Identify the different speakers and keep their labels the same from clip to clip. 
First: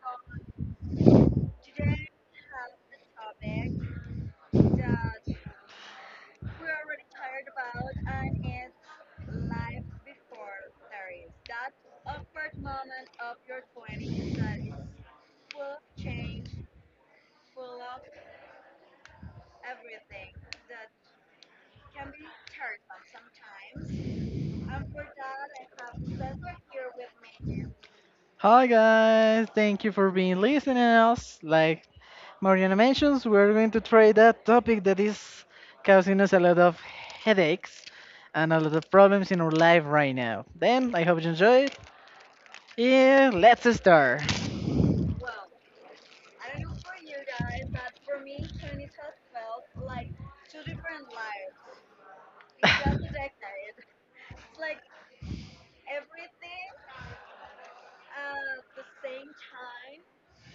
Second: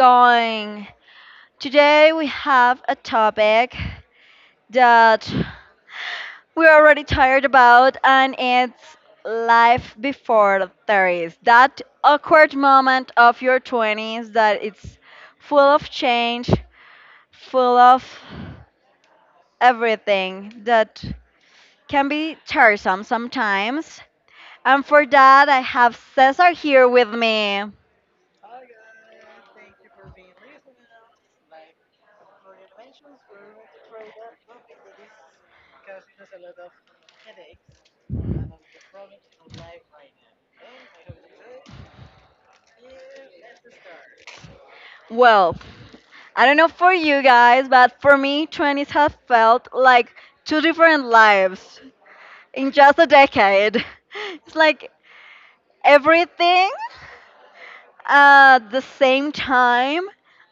Speaker 1: going? Today we have a topic that we're already tired about, and it's life before 30s. That awkward moment of your 20s that it's full of change, full of everything that can be tiresome sometimes. And for that, I have Cesar here with me.
Speaker 2: Hi guys, thank you for being listening us. Like Mariana mentions, we're going to try that topic that is causing us a lot of headaches and a lot of problems in our life right now. Then I hope you enjoy it. Yeah, let's start.
Speaker 1: Well, I don't know for you guys, but for me, 20s have felt like two different lives in just a
Speaker 2: I
Speaker 1: decade. It's like everything at the same time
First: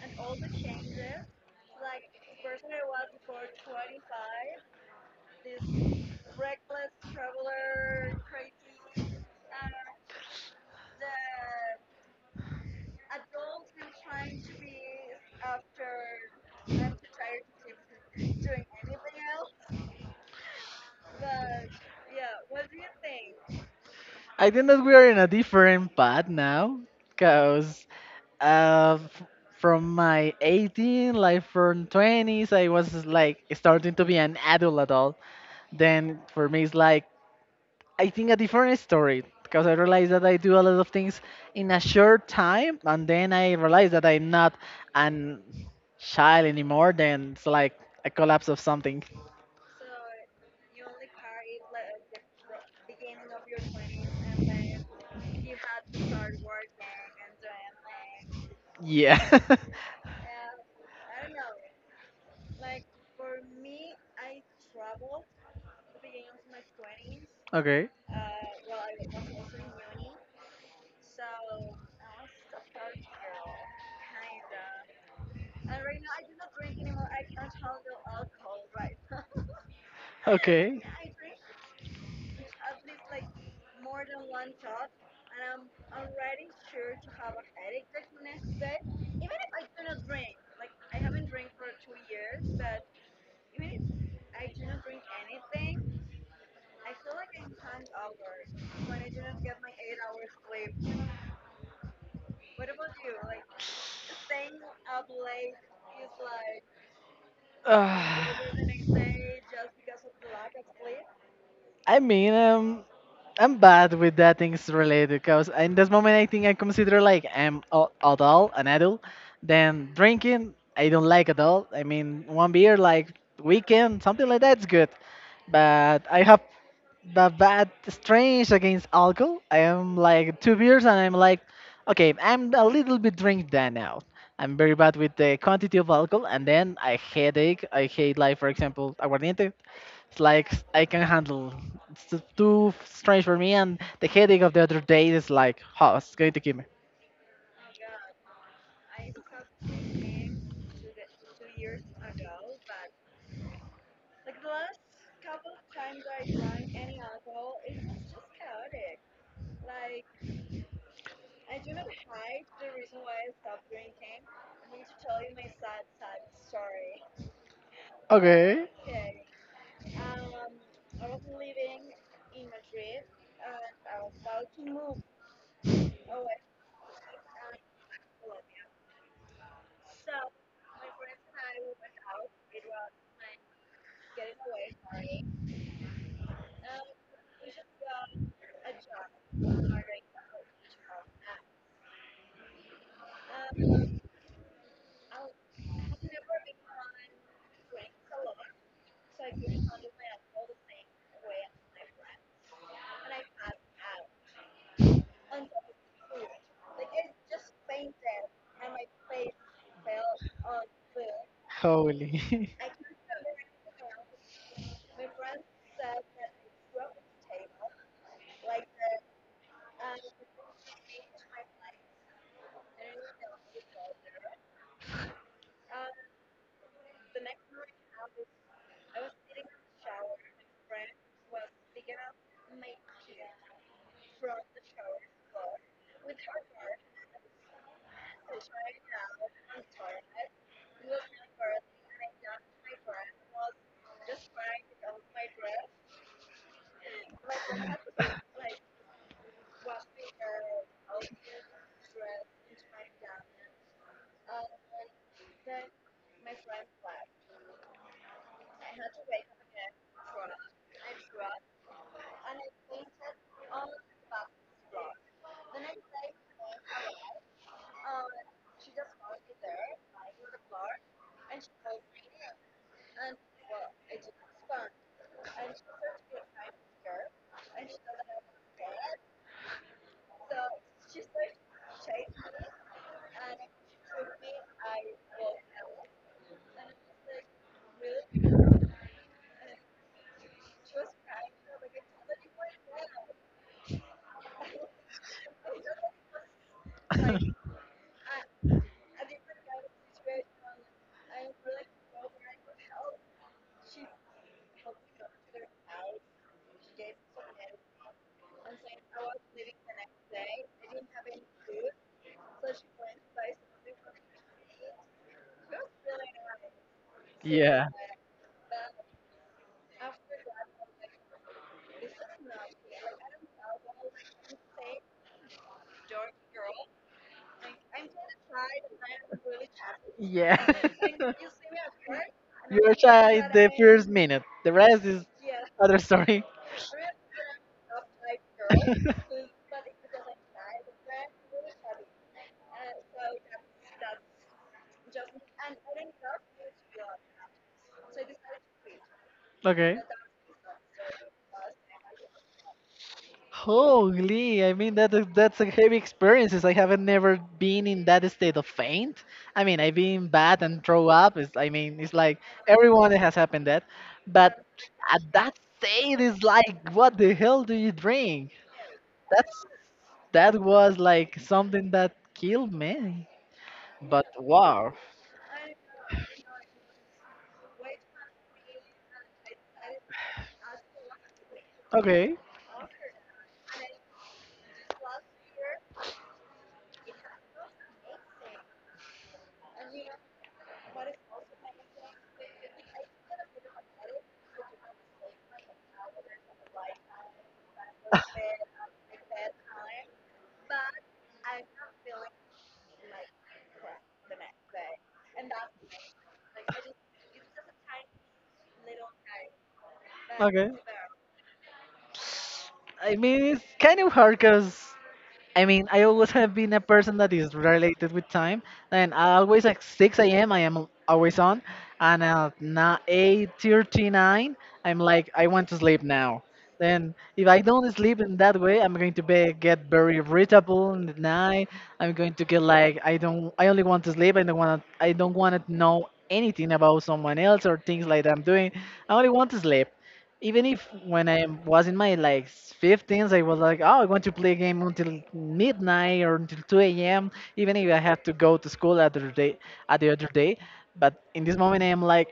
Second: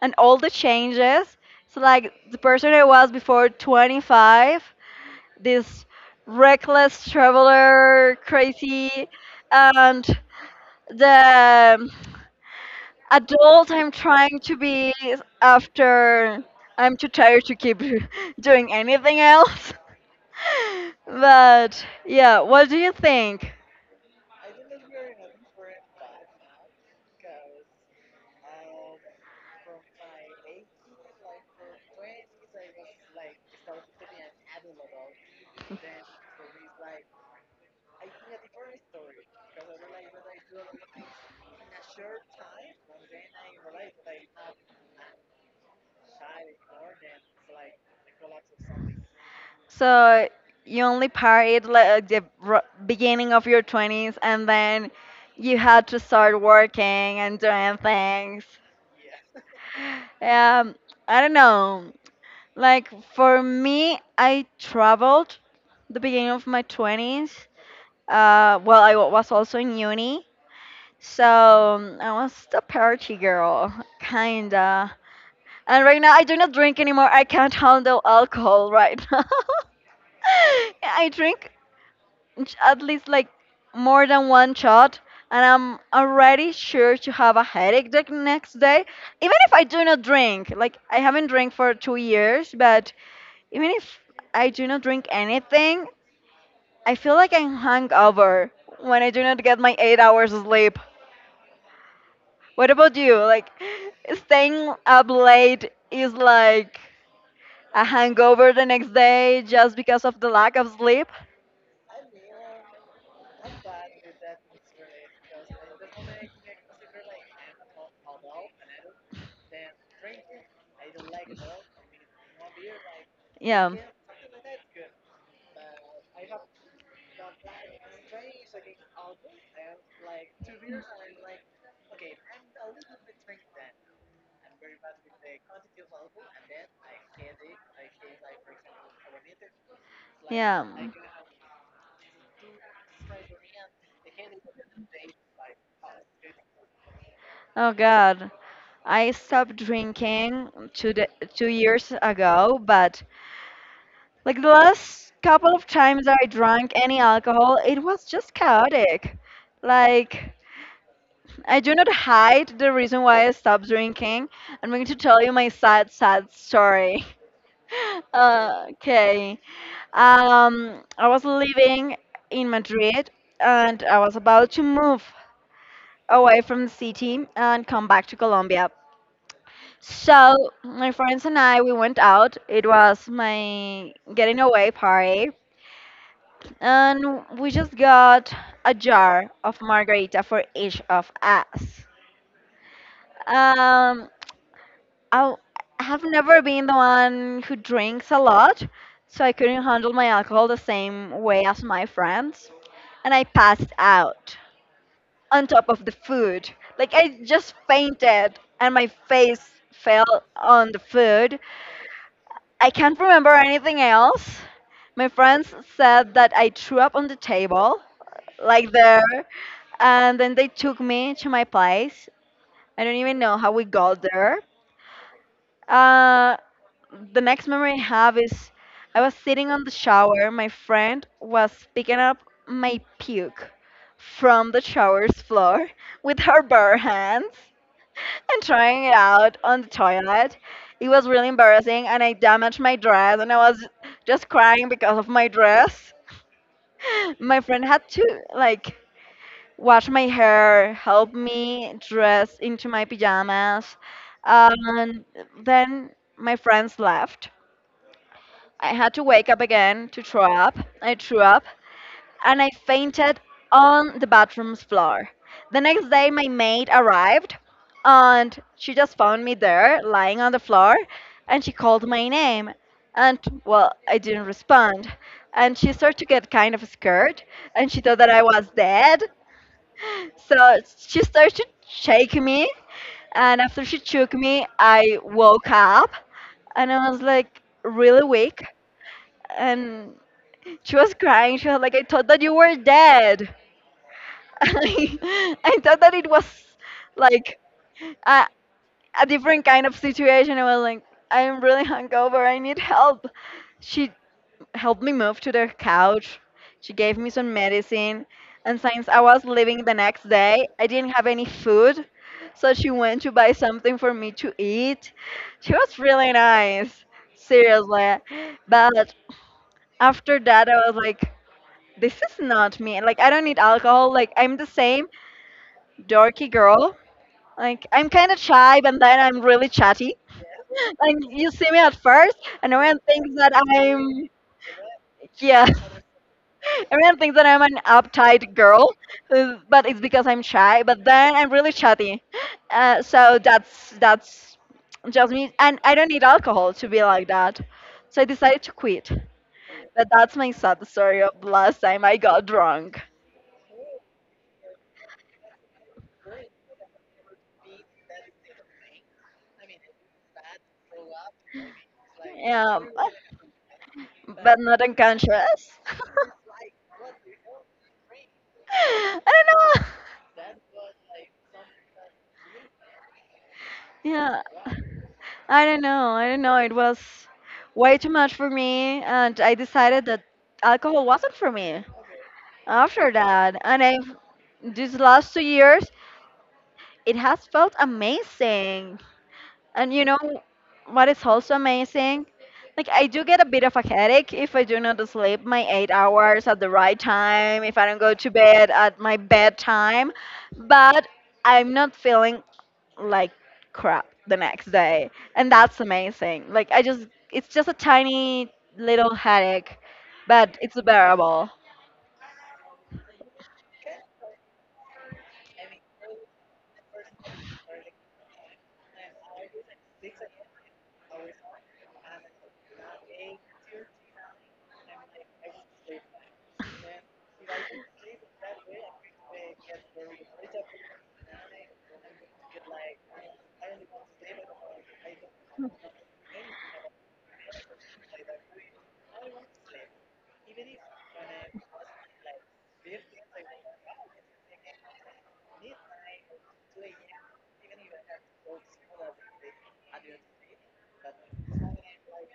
Speaker 1: and all the changes. It's like the person I was before 25, this reckless traveler, crazy, and the adult I'm trying to be after. I'm too tired to keep doing anything else. But yeah, what do you think?
Speaker 2: think that we are in a different path now, cause uh, f- from my 18, like from 20s, I was like starting to be an adult at all. Then for me, it's like I think a different story, because I realized that I do a lot of things in a short time, and then I realized that I'm not an child anymore. Then it's like a collapse of something.
Speaker 1: So you only partied like the beginning of your 20s and then you had to start working and doing things.
Speaker 2: Yeah.
Speaker 1: um I don't know, like for me, I traveled the beginning of my 20s.
Speaker 2: Okay.
Speaker 1: Well, I was also in uni. So I was the party girl, kinda. And right now I do not drink anymore. I can't handle alcohol right now.
Speaker 2: Okay.
Speaker 1: I drink at least like more than one shot, and I'm already sure to have a headache the next day. Even if I do not drink, like I haven't drank for 2 years, but even if I do not drink anything, I feel like I'm hungover when I do not get my 8 hours of sleep. What about you? Like, staying up late is like a
Speaker 2: Uh,
Speaker 1: hangover the next day just because of the lack of sleep?
Speaker 2: I mean, I'm bad with that things related, because in this moment I think I consider like I'm adult, an adult. Then drinking, I don't like adult. I mean, one beer like
Speaker 1: Yeah.
Speaker 2: weekend, something like that's good. But I have the bad strange against alcohol. I am like two beers and I'm like, okay, I'm a little bit drunk that now. I'm very bad with the quantity of alcohol, and then I headache. I hate like for example aguardiente. It's like
Speaker 1: Yeah.
Speaker 2: I can handle. It's too strange for me, and the headache of the other day is like, how it's going to kill me.
Speaker 1: Oh God, I stopped drinking 2 years ago, but like the last couple of times I drank any alcohol, it was just chaotic. Like I do not hide the reason why I stopped drinking. I'm going to tell you my sad, sad story.
Speaker 2: Okay,
Speaker 1: Okay. I was living in Madrid and I was about to move away from the city and come back to Colombia. So my friends and I, we went out. It was my getting away party, and we just got a jar of margarita for each of us. Um, I have never been the one who drinks a lot, so I couldn't handle my alcohol the same way as my friends. And I passed out on top of the food. Like I just fainted and my face fell on the food.
Speaker 2: holy.
Speaker 1: I can't remember anything else. My friends said that I threw up on the table, like there, and then they took me to my place. I don't even know how we got there. Uh, the next memory I have is I was sitting on the shower. My friend was picking up my puke from the shower's floor with her bare hands and trying it out on the toilet. It was really embarrassing, and I damaged my dress, and I was just crying because of my dress. My friend had to like wash my hair, help me dress into my pajamas, and then my friends left. I had to wake up again to throw up. I threw up and I fainted on the bathroom's floor. The next day, my maid arrived and she just found me there lying on the floor and she called my name. And well, I didn't respond. And she started to get kind of scared and she thought that I was dead. So she started to shake me. And after she shook me, I woke up and I was like really weak and she was crying. She was like, I thought that you were dead. I thought that it was like a, a different kind of situation. I was like, I'm really hungover. I need help. She helped me move to the couch. She gave me some medicine. And since I was leaving the next day, I didn't have any food. So she went to buy something for me to eat. She was really nice.
Speaker 2: Yeah.
Speaker 1: Seriously. But after that, I was like, this is not me. Like I don't need alcohol. Like I'm the same dorky girl. Like I'm kind of shy, but then I'm really chatty.
Speaker 2: Yeah.
Speaker 1: Like you see me at first, and
Speaker 2: You're
Speaker 1: everyone thinks
Speaker 2: shy
Speaker 1: that
Speaker 2: child the first
Speaker 1: I'm
Speaker 2: minute. The rest is
Speaker 1: yeah,
Speaker 2: other story.
Speaker 1: everyone thinks that I'm an uptight girl, but it's because I'm shy. But then I'm really chatty. So that's just me, and I don't need alcohol to be like that. So I decided to quit.
Speaker 2: Okay.
Speaker 1: But that's my sad story of last time I got drunk.
Speaker 2: Holy, I mean that that's a heavy experiences. I haven't never been in that state of faint. I mean, I've been bad and throw up. It's, I mean, it's like
Speaker 1: Yeah,
Speaker 2: everyone has happened that,
Speaker 1: but
Speaker 2: but
Speaker 1: not
Speaker 2: at that
Speaker 1: unconscious.
Speaker 2: state is like, what the hell do you drink?
Speaker 1: I
Speaker 2: That's
Speaker 1: don't know.
Speaker 2: that was like something that killed me. But
Speaker 1: Yeah,
Speaker 2: wow,
Speaker 1: I don't know. I don't know. It was way too much for me, and I decided that alcohol wasn't for me
Speaker 2: okay,
Speaker 1: after that. And I've these last 2 years, it has felt amazing. And you know what is also amazing? Like I do get a bit of a headache if I do not sleep my 8 hours at the right time, if I don't go to bed at my bedtime, but I'm not feeling like crap the next day. And that's amazing. Like I just it's just a tiny little headache, but
Speaker 2: okay.
Speaker 1: it's bearable.
Speaker 2: I mean, it's kind of hard, because I mean, I always have been a person that is related with time, and I always at 6 a.m., I am always on, and at 8:39 I'm like I want to sleep now. Then if I don't sleep in that way, I'm going to be, get very irritable in the night. I'm going to get like I don't I only want to sleep. I don't want to know anything about someone else or things like that I'm doing. I only want to sleep, even if when I was in my like 15s, I was like, oh, I want to play a game until midnight or until 2 a.m. Even if I had to go to school at the other day, at the other day. But in this moment, I am like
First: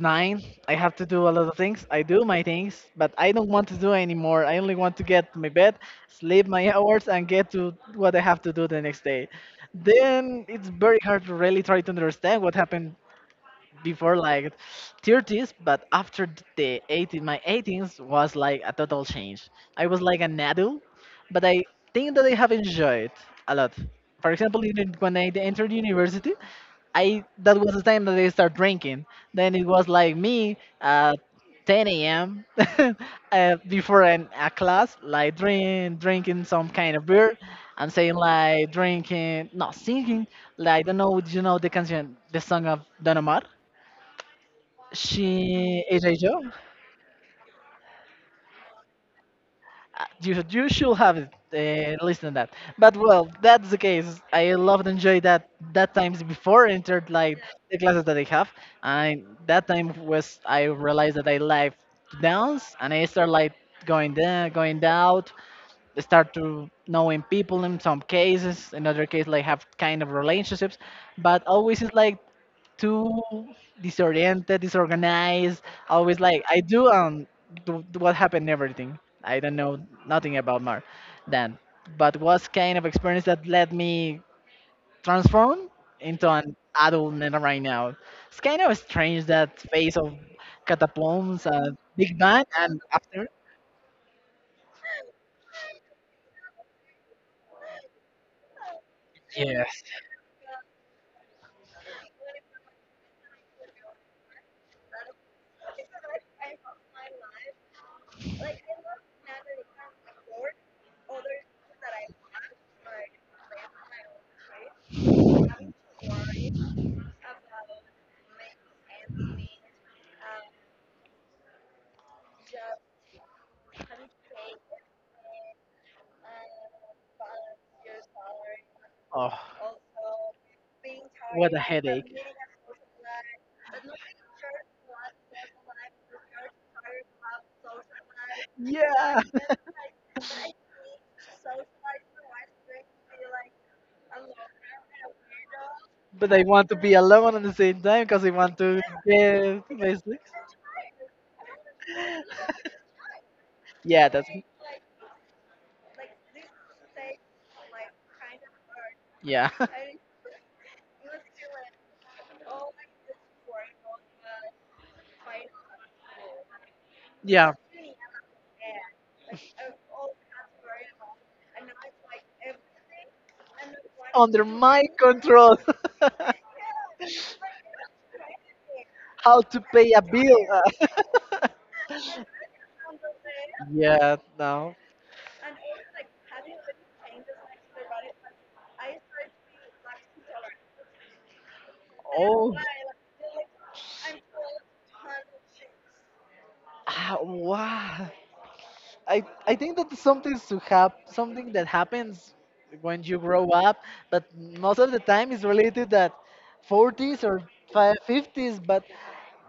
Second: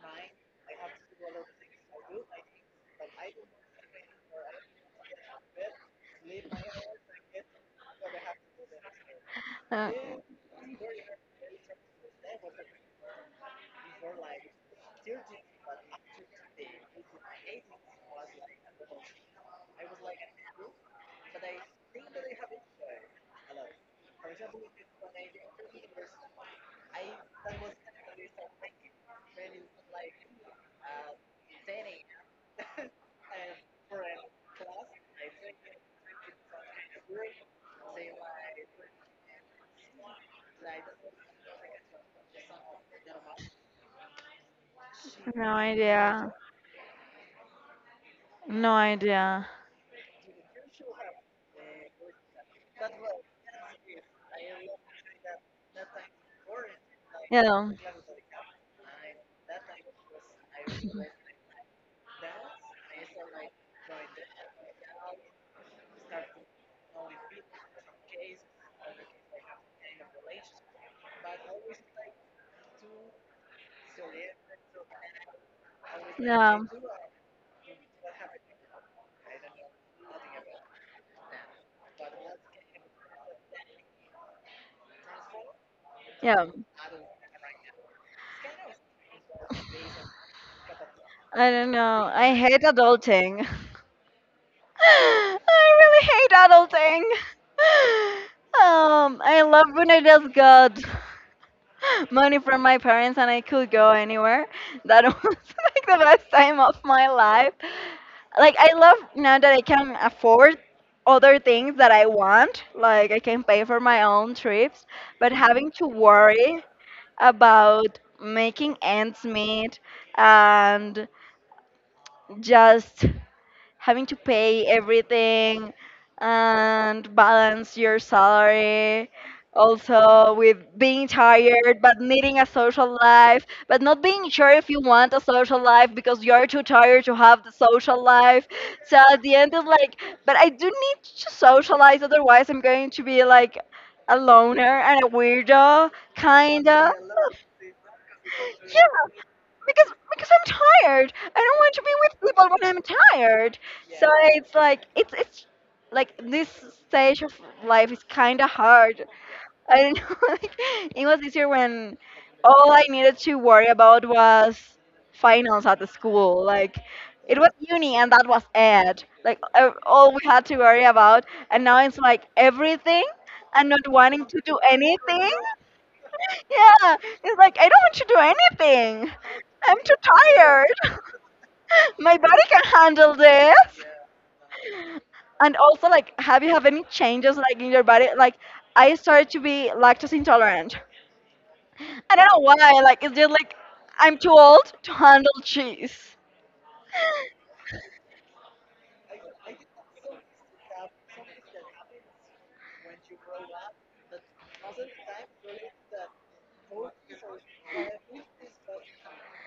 Speaker 2: nine. I have to do a lot of things. I do my things, but I don't want to do anymore. I only want to get to my bed, sleep my hours, and get to what I have to do the next day.
Speaker 1: Uh,
Speaker 2: Then it's very hard to really try to understand what happened before like 30s, but after the 18, my 18s was like a total change. I was like an adult, but I think that I have enjoyed a lot. For example, even when I entered university, I that was the time that I started drinking. Then it was like me at 10 a.m., before a class like drinking some kind of beer. I'm saying like drinking, not singing. Like, I don't know. Do you know the canción, the song of Don Omar?
Speaker 1: no
Speaker 2: She is a
Speaker 1: idea.
Speaker 2: job.
Speaker 1: No idea.
Speaker 2: You should have it, listened that. But well, that's the case. I loved enjoy that times before I entered like
Speaker 1: Yeah.
Speaker 2: the classes that I have. And that time was I realized that I like to dance and I start like going there, going out. I start to knowing people in some cases, in other case like have kind of relationships. But always it's like too disoriented, disorganized, always like
Speaker 1: Yeah.
Speaker 2: I do what happened everything. I don't know nothing about more. Then. But was kind of experience that let me transform into
Speaker 1: Yeah.
Speaker 2: an adult man right now. It's kind of strange that phase of catacombs,
Speaker 1: I don't know.
Speaker 2: Big
Speaker 1: I
Speaker 2: Bang,
Speaker 1: hate
Speaker 2: and after.
Speaker 1: adulting. I really hate adulting. I love
Speaker 2: Yes.
Speaker 1: when I just got money from my parents and I could go anywhere. That was like the best time of my life. Like I love now that I can afford other things that I want. Like I can pay for my own trips, but having to worry about making ends meet and just having to pay everything and balance your salary,
Speaker 2: Oh,
Speaker 1: also with being
Speaker 2: what a
Speaker 1: tired but
Speaker 2: headache.
Speaker 1: needing a social life but not being sure if you want a social life because you're too tired to have the social life. So
Speaker 2: Yeah,
Speaker 1: at the end it's like, but I do need to socialize, otherwise I'm going to be like a loner and a weirdo,
Speaker 2: but I want to
Speaker 1: kinda.
Speaker 2: be alone at the same time because I want to
Speaker 1: Yeah,
Speaker 2: get
Speaker 1: because
Speaker 2: basically.
Speaker 1: I'm tired. I don't want to be with people when I'm tired.
Speaker 2: Yeah,
Speaker 1: So
Speaker 2: that's
Speaker 1: it's like this stage of life is kind of hard.
Speaker 2: yeah,
Speaker 1: I don't know. Like, it was easier when all I needed to worry about was finals at the school. Like it was
Speaker 2: yeah.
Speaker 1: uni and that was it. Like all we had to worry about. And now it's like everything and not wanting to
Speaker 2: Under
Speaker 1: do
Speaker 2: my
Speaker 1: anything.
Speaker 2: control.
Speaker 1: Yeah, it's like I don't want to do anything.
Speaker 2: How to
Speaker 1: I'm
Speaker 2: pay
Speaker 1: too
Speaker 2: a bill?
Speaker 1: tired. My body can handle this.
Speaker 2: Yeah, no.
Speaker 1: And also, like, have you have any changes like in your body? Like, I started to be lactose intolerant. I don't know
Speaker 2: Oh,
Speaker 1: why. Like, it's just like I'm too old to handle cheese.
Speaker 2: ah, wow. I think that something that happens when you grow up, but most of the time is related that 40s or 50s. But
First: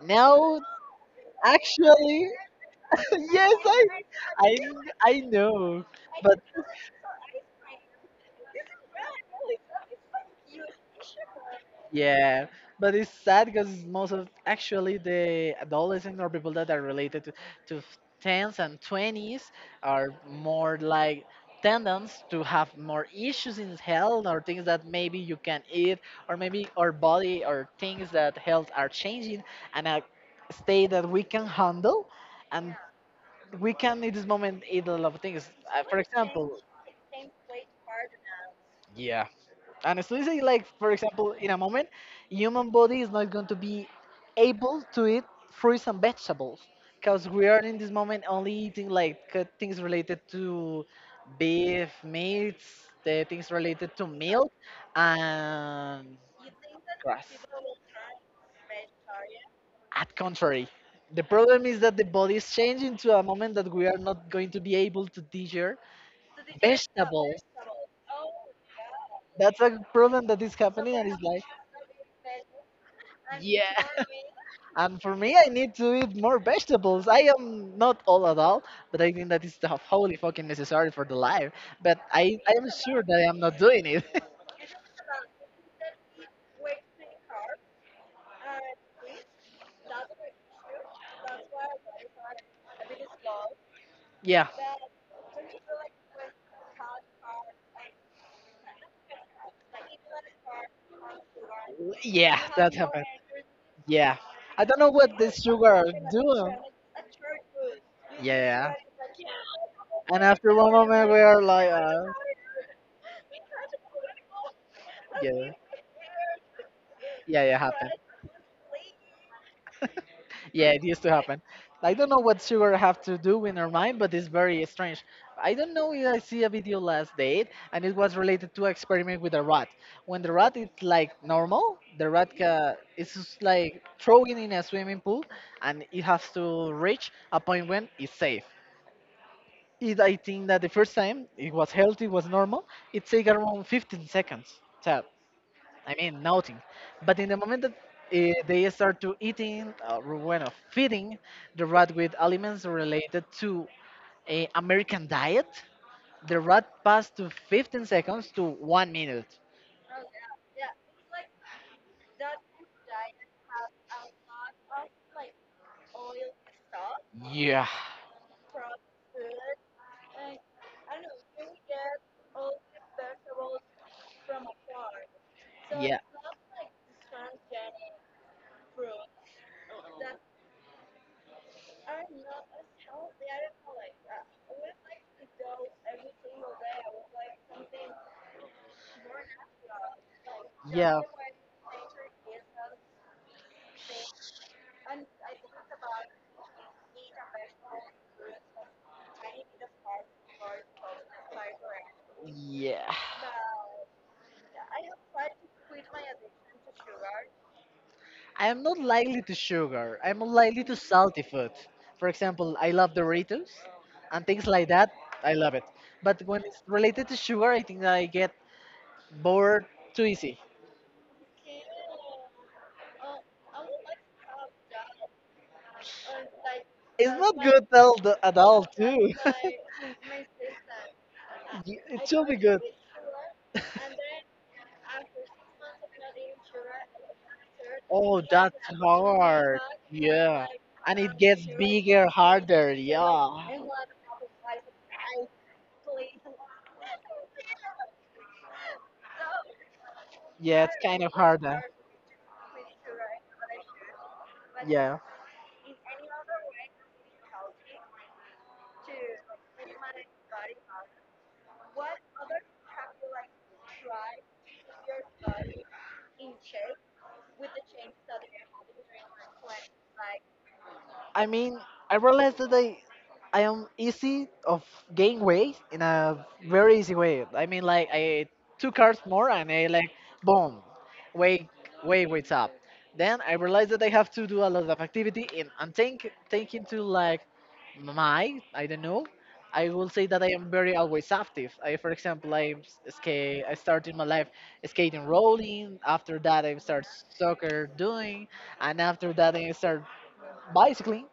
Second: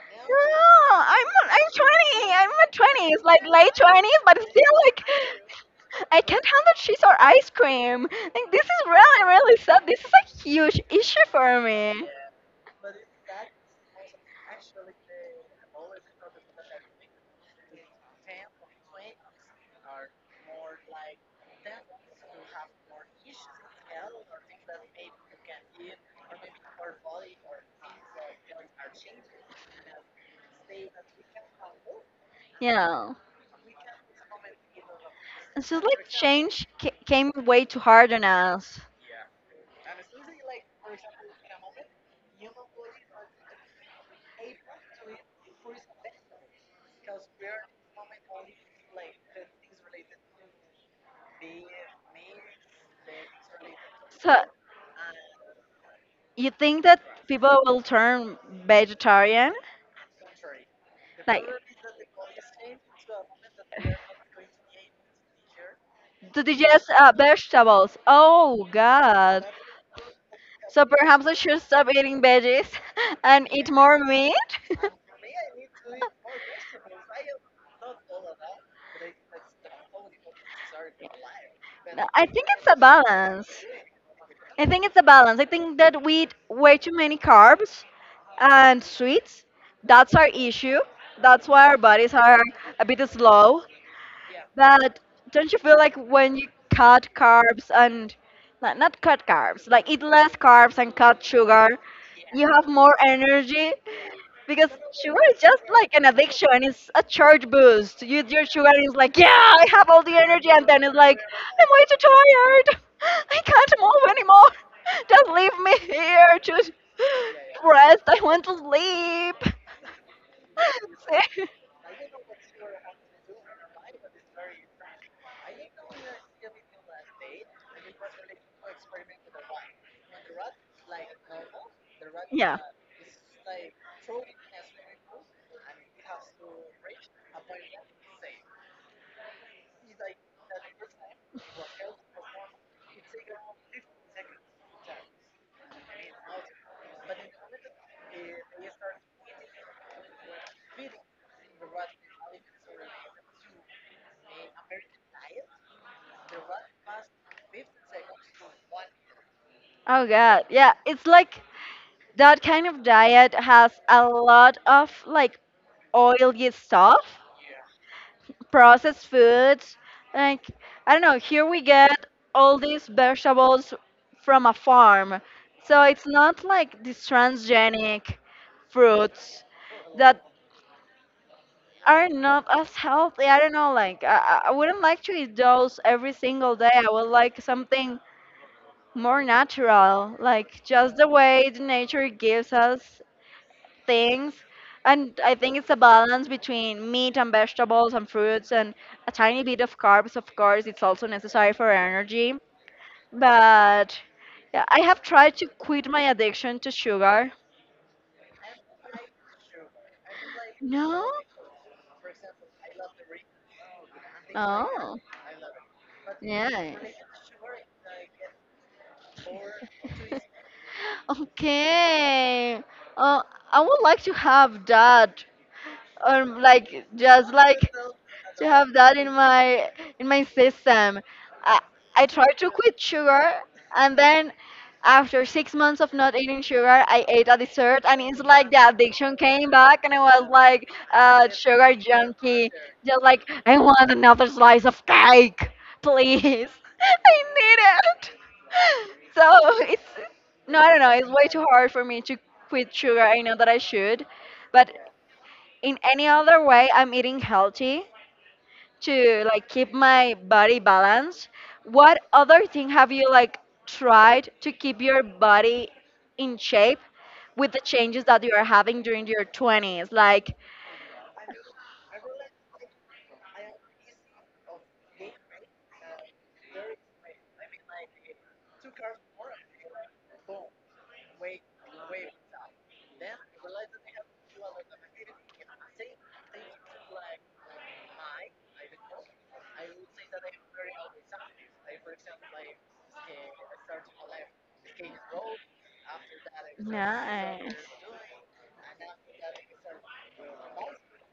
Speaker 2: now,
Speaker 1: No, I'm
Speaker 2: actually,
Speaker 1: 20. I'm at 20. It's like
Speaker 2: yes,
Speaker 1: late 20s, but
Speaker 2: I
Speaker 1: still like
Speaker 2: I know,
Speaker 1: I
Speaker 2: but.
Speaker 1: can't handle cheese or ice cream. Like, this is really really sad. This is a huge issue for me.
Speaker 2: Yeah, but it's sad because most of actually the adolescents or people that are related to tens and twenties are more like tendons to have more issues in health or things that maybe you can eat or maybe our body or things that health are changing, and a state that we can handle, and
Speaker 1: Yeah.
Speaker 2: we can in this moment eat a lot of things.
Speaker 1: And so
Speaker 2: For
Speaker 1: like
Speaker 2: example,
Speaker 1: came way too hard on us.
Speaker 2: yeah. Honestly say like for example in a moment human body is not going to be able to eat fruits and vegetables, because we are in this moment only eating like things related to beef meats, the things related to
Speaker 1: So
Speaker 2: milk and
Speaker 1: you think that
Speaker 2: grass.
Speaker 1: people will turn vegetarian?
Speaker 2: At contrary, the
Speaker 1: Like
Speaker 2: problem is that the body is changing to a moment that we are not going to be able to digest
Speaker 1: to digest
Speaker 2: vegetables.
Speaker 1: vegetables. Oh God.
Speaker 2: That's a problem that is
Speaker 1: So
Speaker 2: happening, and it's
Speaker 1: perhaps I
Speaker 2: like.
Speaker 1: should stop eating veggies and
Speaker 2: Yeah.
Speaker 1: eat more meat.
Speaker 2: And for me, I need to eat more vegetables. I am not all at all, but I think that is the wholly fucking necessary for the life. But
Speaker 1: I
Speaker 2: I,
Speaker 1: think
Speaker 2: I
Speaker 1: it's
Speaker 2: am
Speaker 1: a
Speaker 2: sure that I am not
Speaker 1: balance.
Speaker 2: doing it.
Speaker 1: I think it's a balance. I think that we eat way too many carbs and sweets. That's our issue. That's why our bodies are a bit slow.
Speaker 2: Yeah,
Speaker 1: But don't you feel like when you cut carbs and not cut carbs, like eat less carbs and cut sugar,
Speaker 2: yeah,
Speaker 1: you have
Speaker 2: that
Speaker 1: more
Speaker 2: happened.
Speaker 1: energy
Speaker 2: Yeah, I
Speaker 1: because
Speaker 2: don't know what
Speaker 1: sugar
Speaker 2: the
Speaker 1: is just
Speaker 2: sugar
Speaker 1: like an addiction.
Speaker 2: doing.
Speaker 1: It's a charge boost. Your sugar
Speaker 2: Yeah,
Speaker 1: is like, yeah, I have all the
Speaker 2: and
Speaker 1: energy,
Speaker 2: after
Speaker 1: and
Speaker 2: one
Speaker 1: then it's
Speaker 2: moment we
Speaker 1: like,
Speaker 2: are
Speaker 1: I'm
Speaker 2: like,
Speaker 1: way too tired. I can't move anymore. Just
Speaker 2: yeah,
Speaker 1: leave me here to
Speaker 2: yeah, yeah, happened.
Speaker 1: rest. I want to sleep.
Speaker 2: Yeah, it used to happen. I don't know what sugar have to do in her mind, but it's very strange. I don't know if I see a video last date, and it was related to experiment with a rat. When the rat is like normal, the rat
Speaker 1: See? Yeah.
Speaker 2: is just like throwing in a swimming pool, and it has to reach a point when it's safe. It, I think that the first time it was healthy, was normal. It take around 15 seconds. So, I mean nothing. But in the moment that they start to eating or when feeding the rat with aliments related to a American diet, the rat passed to 15 seconds to 1 minute.
Speaker 1: Oh god, yeah, it's like that kind of diet has a lot of like oily stuff,
Speaker 2: Yeah.
Speaker 1: processed foods. Like I don't know, here we get all these vegetables from a farm, so
Speaker 2: Yeah,
Speaker 1: it's not like these transgenic fruits that are not as healthy. I don't know, like I wouldn't like to eat those every single day. I would like something more natural, like just
Speaker 2: yeah,
Speaker 1: the way the nature gives us things. And I think it's a balance between meat and vegetables and fruits and a tiny bit of carbs, of course, it's also necessary for energy.
Speaker 2: yeah.
Speaker 1: But yeah, I have tried to quit my addiction to sugar.
Speaker 2: I am not likely to sugar. I'm likely to
Speaker 1: No?
Speaker 2: salty food. For example, I love Doritos and things like that.
Speaker 1: Oh,
Speaker 2: I love it. But when it's
Speaker 1: yes.
Speaker 2: related to sugar, I think I get bored too easy.
Speaker 1: Okay. Uh, I would like to have that. Like
Speaker 2: It's
Speaker 1: just
Speaker 2: not
Speaker 1: like
Speaker 2: good tell at
Speaker 1: to
Speaker 2: all,
Speaker 1: have that
Speaker 2: too.
Speaker 1: in my system. I, I
Speaker 2: It should
Speaker 1: tried
Speaker 2: be
Speaker 1: to
Speaker 2: good.
Speaker 1: quit sugar, and then after 6 months of not eating sugar, I ate a dessert, and it's
Speaker 2: Oh,
Speaker 1: like
Speaker 2: that's
Speaker 1: the addiction came
Speaker 2: hard.
Speaker 1: back, and I was
Speaker 2: Yeah.
Speaker 1: like
Speaker 2: And it
Speaker 1: a
Speaker 2: gets
Speaker 1: sugar
Speaker 2: bigger,
Speaker 1: junkie,
Speaker 2: harder.
Speaker 1: just like
Speaker 2: Yeah.
Speaker 1: I want another slice of cake, please. I need it. So it's no,
Speaker 2: Yeah,
Speaker 1: I
Speaker 2: it's
Speaker 1: don't know.
Speaker 2: kind
Speaker 1: It's
Speaker 2: of
Speaker 1: way too
Speaker 2: harder.
Speaker 1: hard for me to quit sugar. I know that I should, but
Speaker 2: Yeah.
Speaker 1: in any other way, I'm eating healthy to like keep my body balance. What other thing have you like tried to keep your body in shape with the changes that you are having during your 20s? Like,
Speaker 2: I mean, I realized that I am easy of gain weight in a very easy way. I mean, like I two carbs more and I like boom, weight weight weights up. Then I realized that I have to do a lot of activity and I'm think taking to like my I don't know. I will say that I am very always active. I, for example, I skate. I started my life skating, rolling. After that, I start
Speaker 1: nice.
Speaker 2: soccer doing, and after that, I start bicycling,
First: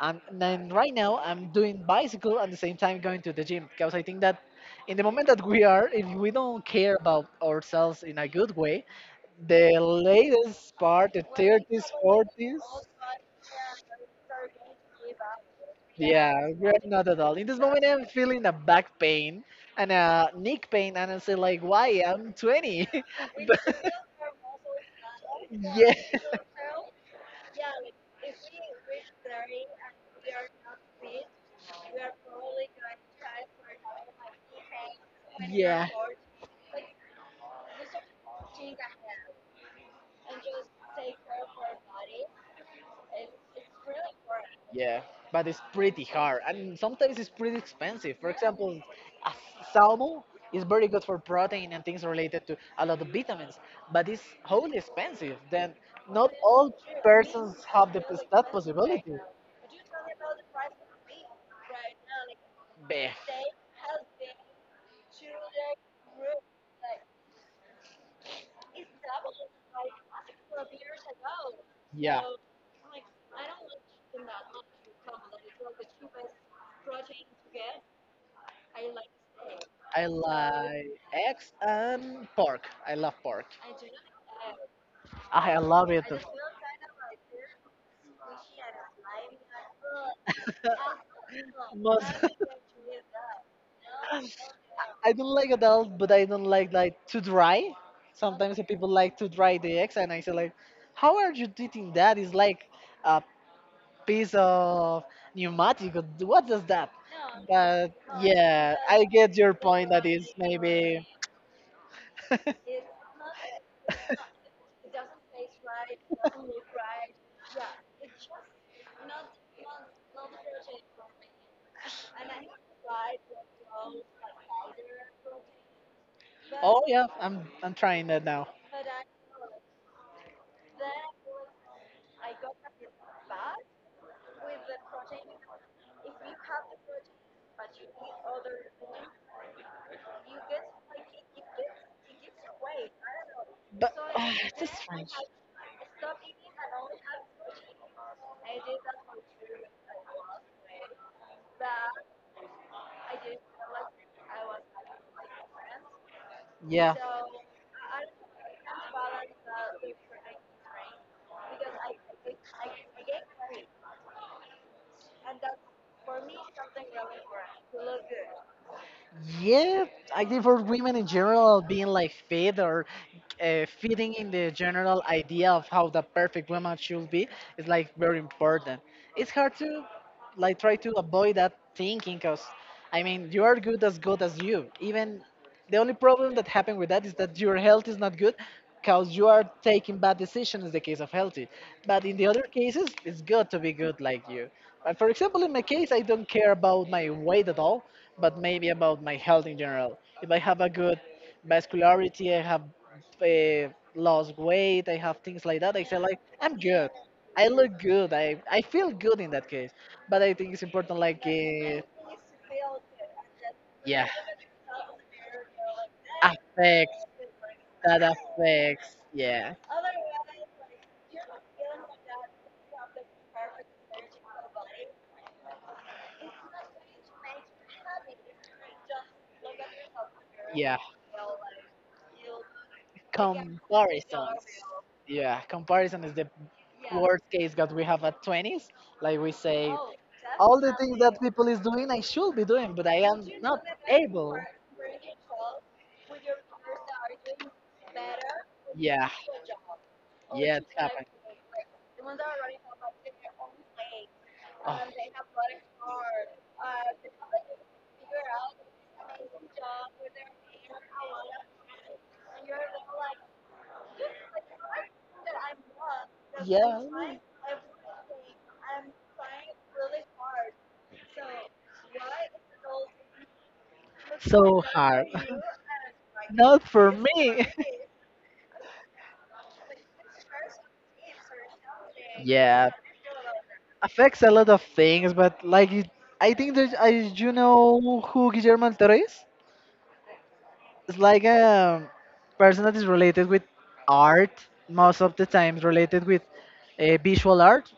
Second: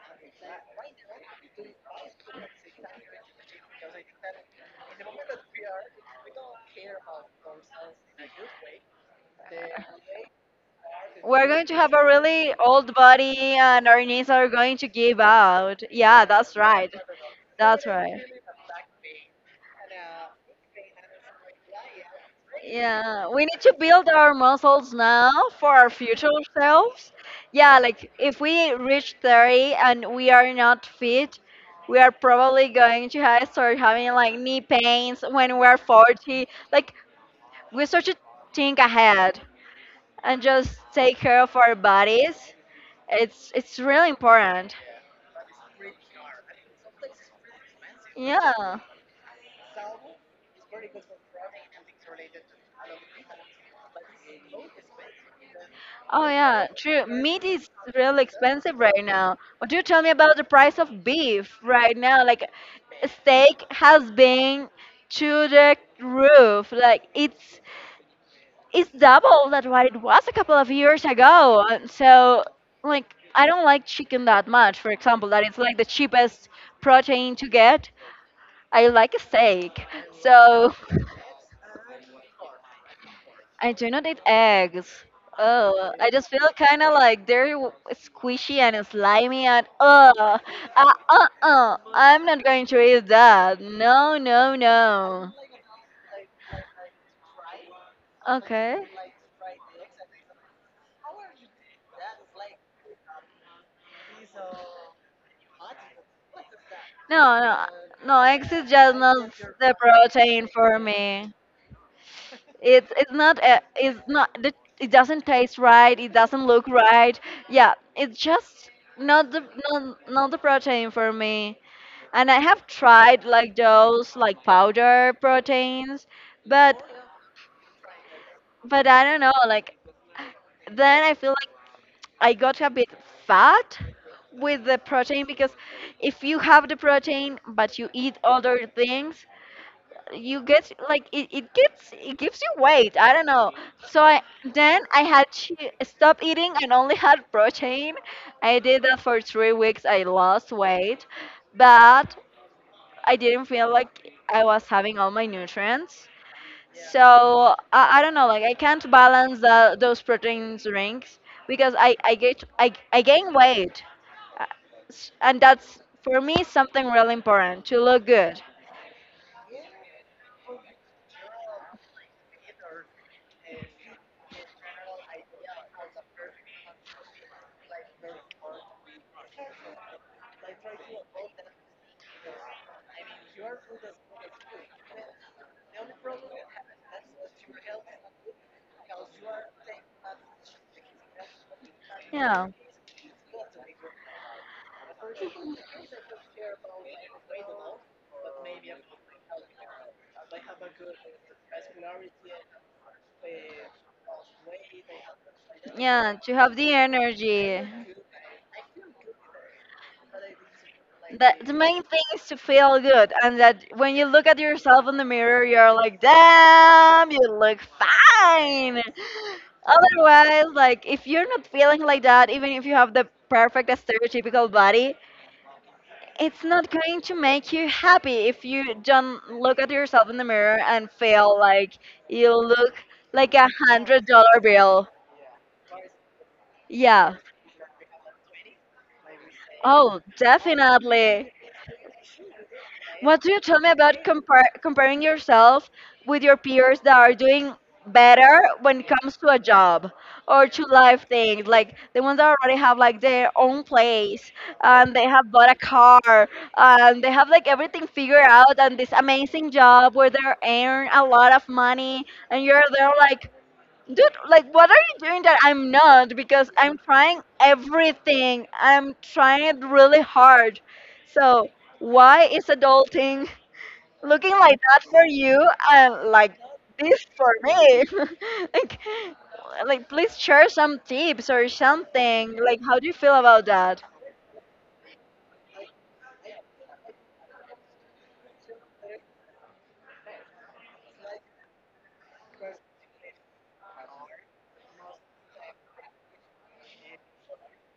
Speaker 2: and then right now I'm doing bicycle at the same time going to the gym, because I think that in the moment that we are, if we don't care about ourselves in a good way, the latest part, the
Speaker 1: We're going to
Speaker 2: 30s,
Speaker 1: have a really
Speaker 2: 40s.
Speaker 1: old body and our knees are going to give out. Yeah,
Speaker 2: Yeah,
Speaker 1: that's
Speaker 2: we're
Speaker 1: right.
Speaker 2: not at all. In this moment,
Speaker 1: That's
Speaker 2: I'm
Speaker 1: right.
Speaker 2: feeling a back pain and a neck pain, and I say like, why I'm 20?
Speaker 1: Yeah, we need to
Speaker 2: But
Speaker 1: build our muscles now for our
Speaker 2: yeah,
Speaker 1: future selves. Yeah, like if we reach 30 and we are not fit, we are probably going to have, start having like knee pains when we're
Speaker 2: yeah.
Speaker 1: 40. Like we start to think ahead and just take care of our bodies. It's really important.
Speaker 2: Yeah, but it's pretty hard, and sometimes it's pretty expensive. For
Speaker 1: Yeah.
Speaker 2: example, a salmon is very good for protein and things related to a lot of vitamins, but it's wholly expensive. Then
Speaker 1: Oh
Speaker 2: not
Speaker 1: yeah,
Speaker 2: all
Speaker 1: true. Meat
Speaker 2: persons
Speaker 1: is
Speaker 2: have
Speaker 1: really
Speaker 2: that
Speaker 1: expensive right
Speaker 2: possibility.
Speaker 1: now. What do you tell me about the price of beef right now? Like
Speaker 2: Beef,
Speaker 1: steak has been to the roof. Like it's double that what it was a couple of years ago. And
Speaker 2: yeah.
Speaker 1: so like I don't like chicken that much, for example, that it's like the cheapest protein to get. I like a steak.
Speaker 2: I
Speaker 1: So
Speaker 2: like eggs and pork. I love pork.
Speaker 1: I do not eat eggs.
Speaker 2: I love
Speaker 1: Oh,
Speaker 2: it.
Speaker 1: I just feel kind of like they're squishy and slimy and I'm
Speaker 2: Most.
Speaker 1: not going to eat that. No, no,
Speaker 2: I
Speaker 1: no.
Speaker 2: don't like adult, but I don't like too dry. Sometimes the
Speaker 1: Okay.
Speaker 2: people like to dry the eggs, and I say like, how are you eating that? It's like a piece of pneumatic, or what is that?
Speaker 1: No, no,
Speaker 2: But
Speaker 1: no. Eggs is
Speaker 2: yeah,
Speaker 1: just
Speaker 2: I
Speaker 1: not
Speaker 2: get your
Speaker 1: the
Speaker 2: point. That is
Speaker 1: protein for
Speaker 2: maybe.
Speaker 1: me. It's not it's not. It doesn't taste right. It doesn't look right. Yeah, it's just not the not, not the protein for me. And I have tried like those like powder proteins, but
Speaker 2: Oh yeah, I'm trying that now.
Speaker 1: but I don't know. Like then I feel like I got a bit fat with the protein because if you have the protein but you eat other things, you get like it gets it gives you weight, I don't know.
Speaker 2: But
Speaker 1: So I
Speaker 2: that's
Speaker 1: then I
Speaker 2: fine.
Speaker 1: had to stop eating and only had protein. I did that for 3 weeks. I lost weight, but I didn't feel like I was having all my nutrients.
Speaker 2: Yeah.
Speaker 1: So I don't know, like I can't balance those protein drinks because I gain weight. Uh, and that's for me something really important to look good.
Speaker 2: Yeah, I think for women in general, being like fit or fitting in the general idea of how the perfect woman should be is like very important. It's hard to like try to avoid that thinking because I mean, you are good as you. Even the only problem that happened with that is that your health is not good because you are taking bad decisions in the case of healthy. But in the other
Speaker 1: Yeah.
Speaker 2: cases, it's good to be good like you. But for example, in my case, I don't care about my weight at all, but maybe about my health in general. If I have a good vascularity, I have lost weight, I have things like that, I say
Speaker 1: Yeah,
Speaker 2: like
Speaker 1: to have
Speaker 2: I'm
Speaker 1: the
Speaker 2: good. I
Speaker 1: energy.
Speaker 2: look good. I feel good in that case. But I think it's important like
Speaker 1: That the main thing is to feel good, and that when you
Speaker 2: yeah,
Speaker 1: look at yourself in the mirror, you're like,
Speaker 2: affect
Speaker 1: "Damn, you look
Speaker 2: that
Speaker 1: fine."
Speaker 2: affects, yeah,
Speaker 1: Otherwise, like if you're not feeling like that, even if you have the perfect stereotypical body, it's not going to make you happy if you don't look at yourself in the mirror
Speaker 2: yeah,
Speaker 1: and feel like you look like $100
Speaker 2: comparisons.
Speaker 1: bill.
Speaker 2: Yeah, comparison is the
Speaker 1: Yeah.
Speaker 2: worst case that we have at 20s, like we say,
Speaker 1: Oh,
Speaker 2: all the things that
Speaker 1: definitely.
Speaker 2: people is doing I should be doing, but I
Speaker 1: What
Speaker 2: am
Speaker 1: do you
Speaker 2: not
Speaker 1: tell me about
Speaker 2: able.
Speaker 1: comparing yourself with your peers that are doing better when it
Speaker 2: Yeah.
Speaker 1: comes to a job or
Speaker 2: Yeah,
Speaker 1: to
Speaker 2: it happened.
Speaker 1: life things? Like the ones that already have like their own place
Speaker 2: Oh.
Speaker 1: and they have bought a car and they have like everything figured out and this amazing job where they earn a lot of money and you're there like, dude, like, what are you doing that I'm not? Because I'm
Speaker 2: Yeah,
Speaker 1: trying everything. I'm trying it really hard. So, why is adulting looking
Speaker 2: so
Speaker 1: like that for
Speaker 2: hard.
Speaker 1: you and like
Speaker 2: Not for
Speaker 1: this for
Speaker 2: me.
Speaker 1: me? like, like, please share some tips or something. Like,
Speaker 2: Yeah,
Speaker 1: how do you feel about that?
Speaker 2: affects a lot of things, but like you, I think that you know who Guillermo del Toro is. It's like a person that is related with art, most of the times related with visual art,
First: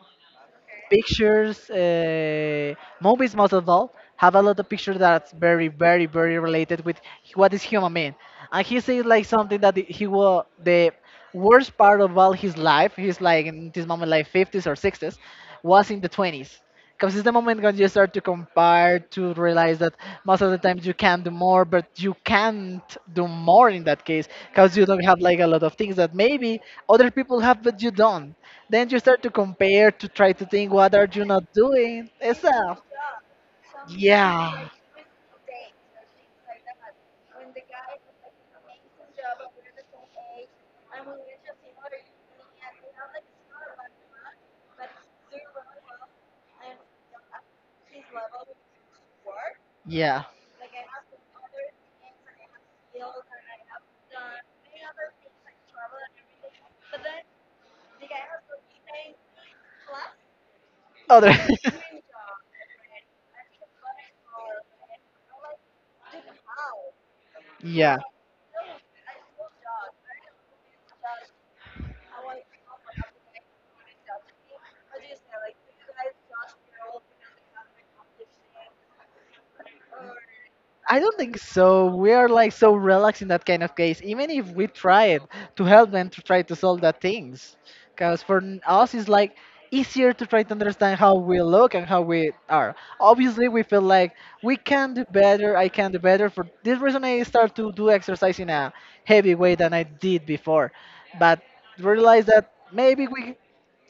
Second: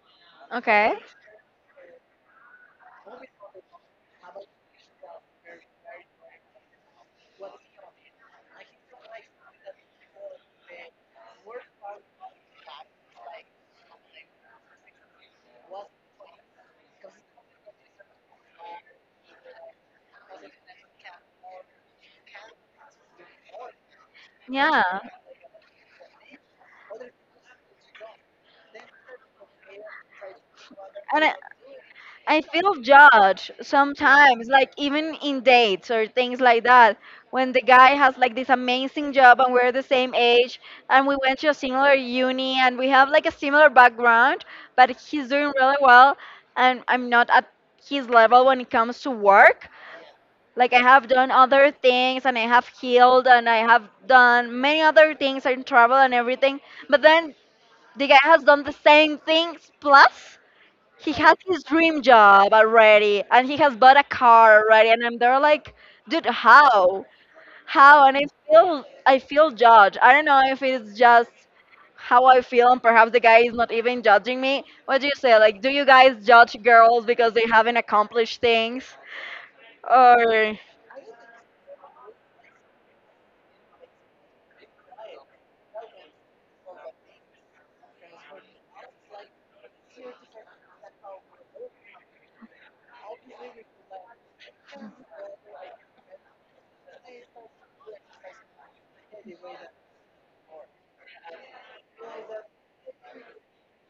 Speaker 1: Okay.
Speaker 2: pictures, movies most of all, have a lot of pictures that's very, very, very related with what is human being. And he said like something that he was the worst part of all his life. He's like, in this moment, like 50s or 60s, was in the 20s. Because it's the moment when you start to compare, to realize that most of the times you can do more, but you can't do more in that case because
Speaker 1: Yeah.
Speaker 2: you don't have like a lot of things that maybe other people have, but you don't. Then you start to compare, to try to think what are
Speaker 1: And
Speaker 2: you
Speaker 1: I,
Speaker 2: not doing.
Speaker 1: I
Speaker 2: It's
Speaker 1: feel
Speaker 2: a.
Speaker 1: judged sometimes,
Speaker 2: Yeah.
Speaker 1: like even in dates or things like that. When the guy has like this amazing job and we're the same age and we went to a similar uni and we have like a similar background, but he's doing really well and I'm not at his level when it comes to work.
Speaker 2: Yeah.
Speaker 1: Like I have done other things and I have healed and I have done many other things and travel and everything. But then the guy has done the same things plus he
Speaker 2: Other.
Speaker 1: has his dream job already and he has bought a car already, and I'm there like, dude, how,
Speaker 2: Yeah.
Speaker 1: how. And I feel judged. I don't know if it's just how I feel, and perhaps the guy is not even judging me. What do you say, like, do you guys judge girls because they haven't accomplished things or,
Speaker 2: I don't think so. We are like so relaxed in that kind of case, even if we try it to help them to try to solve that things. Because for us, it's like easier to try to understand how we look and how we are. Obviously, we feel like we can do better. I can do better. For this reason, I start to do exercise in a heavy way than I did before. But realize that maybe we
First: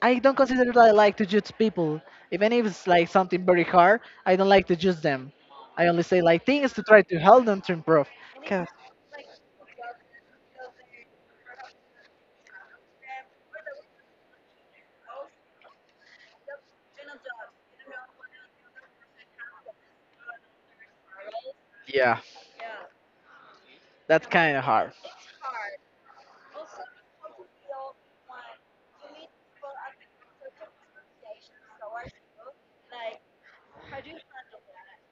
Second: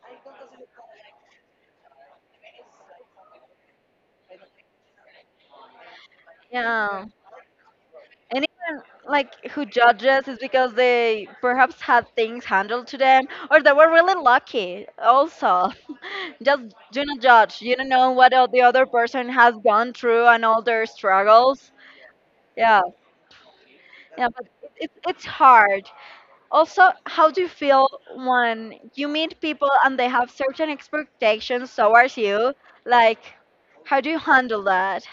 Speaker 2: I don't consider that I like to judge people. Even if it's like something very hard, I don't like to judge them. I only say like things to try
Speaker 1: yeah,
Speaker 2: to help them to improve. 'Cause,
Speaker 1: anyone like who judges is because they perhaps had things handled to them, or they were really lucky also. Just do not judge. You don't know what the other person has gone through and all their struggles.
Speaker 2: yeah,
Speaker 1: Yeah,
Speaker 2: that's
Speaker 1: yeah. But
Speaker 2: kind of hard.
Speaker 1: it's hard also. How do you feel when you meet people and they have certain expectations towards you? Like, how do you handle that?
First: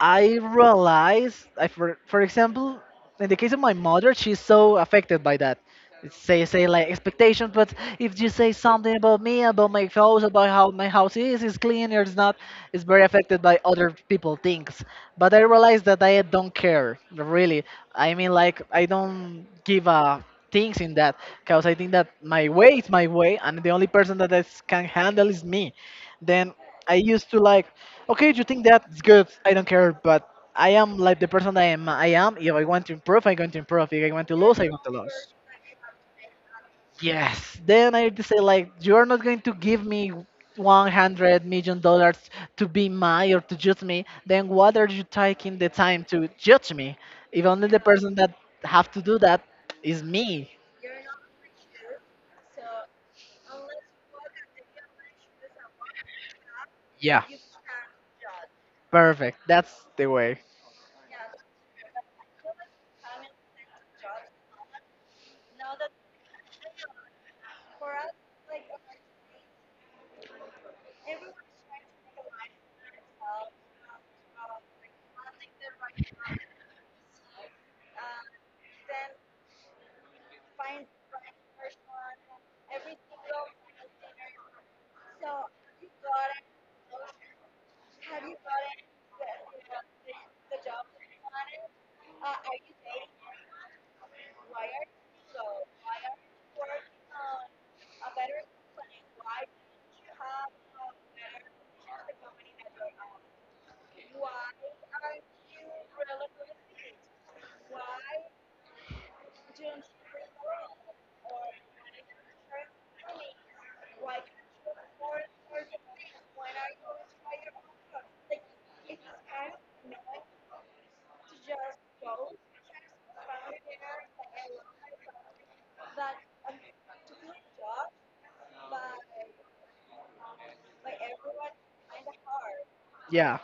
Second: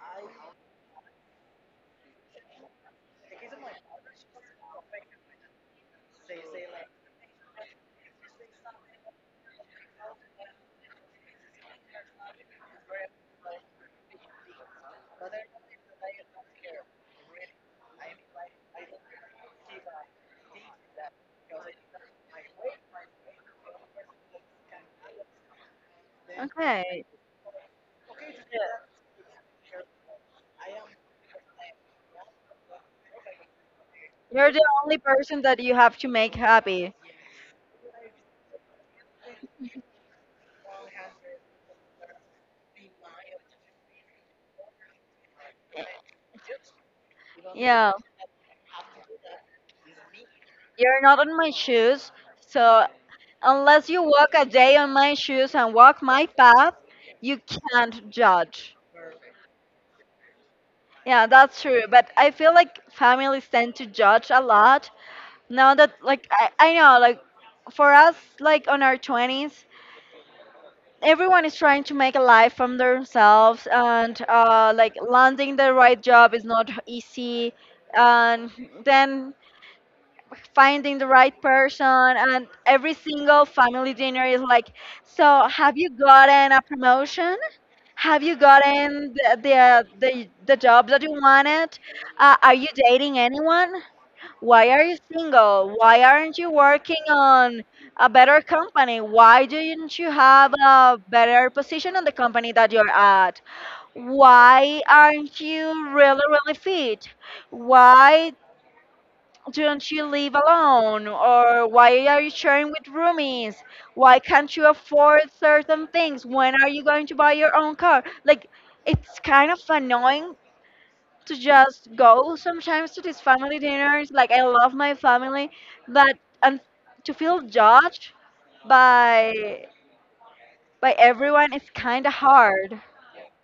Speaker 2: I realize, I for example, in the case of my mother, she's so affected by that. It's, say like expectations, but if you say something about me, about my house, about how my house is clean or it's not, it's very affected by other people things. But I realize that I don't care really. I mean, like I don't give a things in that because I think that my way is my way, and the only person that can handle is me. Then I
Speaker 1: Okay.
Speaker 2: used to like, okay, you think that's good. I don't care, but I am like the person I am. I am. If I want to improve, I'm going to improve. If I want to
Speaker 1: You're
Speaker 2: lose,
Speaker 1: the
Speaker 2: I want to
Speaker 1: only
Speaker 2: lose.
Speaker 1: person that you have to make happy.
Speaker 2: Yes. Then I just say like, you are not going to give me $100 million to be my or to judge me. Then what are you taking the time to judge me? If only the
Speaker 1: Yeah.
Speaker 2: person that have to do that is me.
Speaker 1: You're not on my shoes. So unless you walk a day on my shoes and walk my path, you can't judge.
Speaker 2: Perfect. That's the way.
Speaker 1: Yeah, that's true. But I feel like families tend to judge a lot. Now that like I know, like, for us, like on our twenties, everyone is trying to make a life from themselves, and like landing the right job is not easy, and then finding the right person, and every single family dinner is like, so have you gotten a promotion, have you gotten the job that you wanted, are you dating anyone, why are you single? Why aren't you working on a better company? Why didn't you have a better position on the company that you're at? Why aren't you really, really fit? Why don't you live alone? Or why are you sharing with roomies? Why can't you afford certain things? When are you going to buy your own car? Like, it's kind of annoying to just go sometimes to these family dinners. Like I love my family, but and to feel judged by by everyone is kind of hard.
Speaker 2: Yeah.